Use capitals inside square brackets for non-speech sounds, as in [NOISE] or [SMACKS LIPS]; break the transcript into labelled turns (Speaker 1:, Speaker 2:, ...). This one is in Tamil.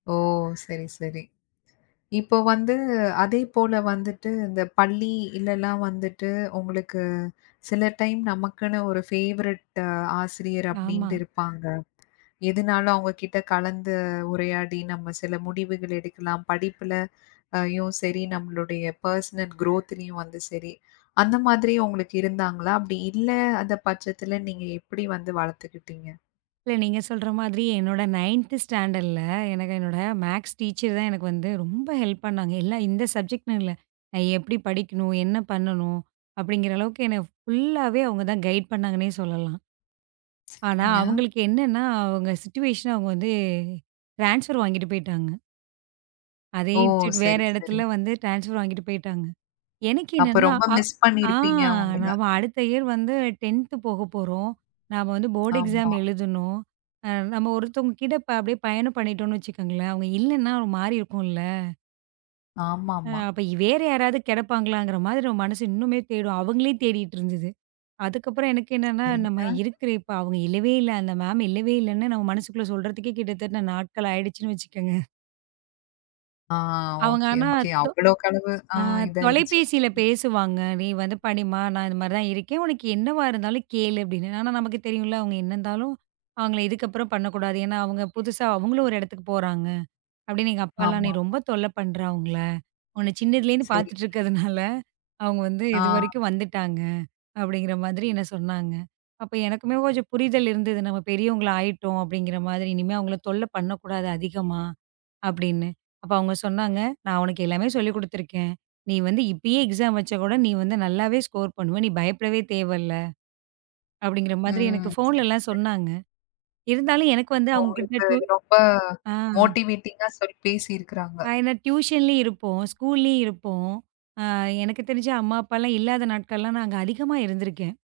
Speaker 1: ஓ! சரி, சரி. இப்ப வந்து அதே போல வந்துட்டு இந்த பள்ளி இல்லல்லாம் வந்துட்டு உங்களுக்கு சில டைம் நமக்குன்னு ஒரு ஃபேவரட்டு ஆசிரியர்
Speaker 2: ஆமா.
Speaker 1: அப்படின்டு இருப்பாங்க. எதுனாலும் அவங்க கிட்ட கலந்து உரையாடி நம்ம சில முடிவுகள் எடுக்கலாம். படிப்புல ஐயும் சரி நம்மளுடய பெர்சனல் க்ரோத்லயும் வந்து சரி. அந்த மாதிரி உங்களுக்கு இருந்தாங்களா? அப்படி இல்ல அந்தப் பட்சத்துல நீங்க எப்படி வந்து வளத்துக்கிட்டீங்க?
Speaker 2: இல்ல நீங்கச் சொல்ற மாதிரி என்னோட 9 ஸ்டாண்டர்ட்ல எனக்கு என்னோட மேக்ஸ் டீச்சர் தான் எனக்கு வந்து ரொம்ப ஹெல்ப் பண்ணாங்க. எல்லா இந்த சப்ஜெக்ட் இல்ல. அ எப்படி படிக்கணும், என்ன பண்ணணும் அப்படிங்கற அளவுக்கு என்ன ஃபுல்லாவே அவங்க தான் கைடு பண்ணாங்கன்னே சொல்லலாம். ஆனா,
Speaker 1: சரிங்க.
Speaker 2: அவங்களுக்கு என்னன்னா, அவங்க சிச்சுவேஷன் அவங்க வந்து ட்ரான்ஸ்பர் வாங்கிட்டு போயிட்டாங்க. அதே
Speaker 1: ஓ!
Speaker 2: இன்ஸ்டிடியூட் வேற
Speaker 1: சரி,
Speaker 2: இடத்துல
Speaker 1: சரி.
Speaker 2: வந்து ட்ரான்ஸ்பர் வாங்கிட்டு போயிட்டாங்க. எனக்கு
Speaker 1: அப்ப
Speaker 2: என்னன்னா
Speaker 1: ரொம்ப
Speaker 2: அ,
Speaker 1: மிஸ்
Speaker 2: ஆ.
Speaker 1: பண்ணிருப்பீங்க அவங்கள.
Speaker 2: நாம அடுத்த இயர் வந்து 10 போகப்போறோம். நாம வந்து
Speaker 1: [SMACKS LIPS]
Speaker 2: போர்ட் எக்ஸாம்
Speaker 1: ஆமா.
Speaker 2: எழுதணும். அம் நம்ம ஒருத்தங்க கிட்ட இப்ப அப்டியே பயணம் பண்ணிட்டோம்னு வச்சுக்கோங்களேன். அவங்க இல்லன்னா ஒரு மாரி இருக்கும்ல. அ,
Speaker 1: ஆமாம்மா.
Speaker 2: அப்ப இ வேற யாராவது கிடப்பாங்களாங்கற மாதிரி நம்ம மனசு இன்னுமே தேடும் அவங்களே தேடிட்டுருந்துது. அதுக்கப்புறம் எனக்கு என்னன்னா, நம்ம
Speaker 1: சரிங்க.
Speaker 2: இருக்குற இப்ப அவங்க இல்லவே இல்ல. அந்த மேம் இல்லவே இல்லன்னு, நம்ம மனசுக்குள்ள சொல்றதுக்கே கிட்டத்தட்ட நாட்கள் ஆயிடுச்சின்னு வச்சுக்கங்க.
Speaker 1: ஆ,
Speaker 2: அவங்க
Speaker 1: ஓகே,
Speaker 2: ஆனா,
Speaker 1: ஓகே.
Speaker 2: தொ
Speaker 1: அவ்ளோகளவு அ
Speaker 2: அ
Speaker 1: இதாயிருச்சு.
Speaker 2: தொலைபேசியில
Speaker 1: ம்.
Speaker 2: பேசுவாங்க. "நீ வந்து படிம்மா. நான் இந்த மாரிதான் இருக்கேன். உனக்கு என்னவா இருந்தாலும் கேளு" அப்படின்னு. ஆனா நமக்குத் தெரியும்ல. அவங்க என்னந்தாலும் அவங்கள இதுக்கப்புறம் பண்ணக்கூடாது. ஏன்னா அவங்க புதுசா அவங்களும் ஒரு இடத்துக்குப் போறாங்க அப்படின்னு. எங்க அப்பால்லாம் "நீ
Speaker 1: ஆமாம்மா.
Speaker 2: ரொம்ப தொல்ல பண்ற அவங்கள, உன்ன சின்னதிலலேந்து
Speaker 1: சரி.
Speaker 2: பாத்துட்டு இருக்கதுனால அவங்க வந்து
Speaker 1: ஆ.
Speaker 2: இதுவரைக்கும் வந்துட்டாங்க," அப்படிங்கற மாதிரி என்ன சொன்னாங்க. அப்போ எனக்குமே கொஞ்சம் புரிதல் இருந்தது. நம்ம பெரியவங்களாயிட்டோம் அப்படிங்கற மாதிரி. இனிமே அவங்கள தொல்ல பண்ணக்கூடாது, அதிகமா அப்படின்னு. அப்ப அவங்க சொன்னாங்க, நான் உனக்கு எல்லாமே சொல்லிக் குடுத்துருக்கேன். நீ வந்து இப்பயே எக்ஸாம் வச்சாக் கூட நீ வந்து நல்லாவே ஸ்கோர் பண்ணுவ. நீ பயப்படவே தேவைல்ல அப்படிங்கற மாதிரி
Speaker 1: ம்.
Speaker 2: எனக்குப்
Speaker 1: சரி,
Speaker 2: போன்லலாம்
Speaker 1: சரி.
Speaker 2: சொன்னாங்க. இருந்தாலும் எனக்கு வந்து அவங்க கிட்ட
Speaker 1: உங்களுக்கு
Speaker 2: ட்யூ
Speaker 1: ரொம்ப
Speaker 2: அ.
Speaker 1: மோட்டிவேட்டிங்கா சொல்லிப் பேசியிருக்காங்க.
Speaker 2: ஆனா ட்டுயூஸன்லயும் இருப்போம். ஸ்கூலயும் இருப்போம். அ எனக்குத் தெரிஞ்ச அம்மா அப்பால்லாம் இல்லாத நாட்களல்லாம் நாங்க அதிகமா இருந்துருக்கேன்.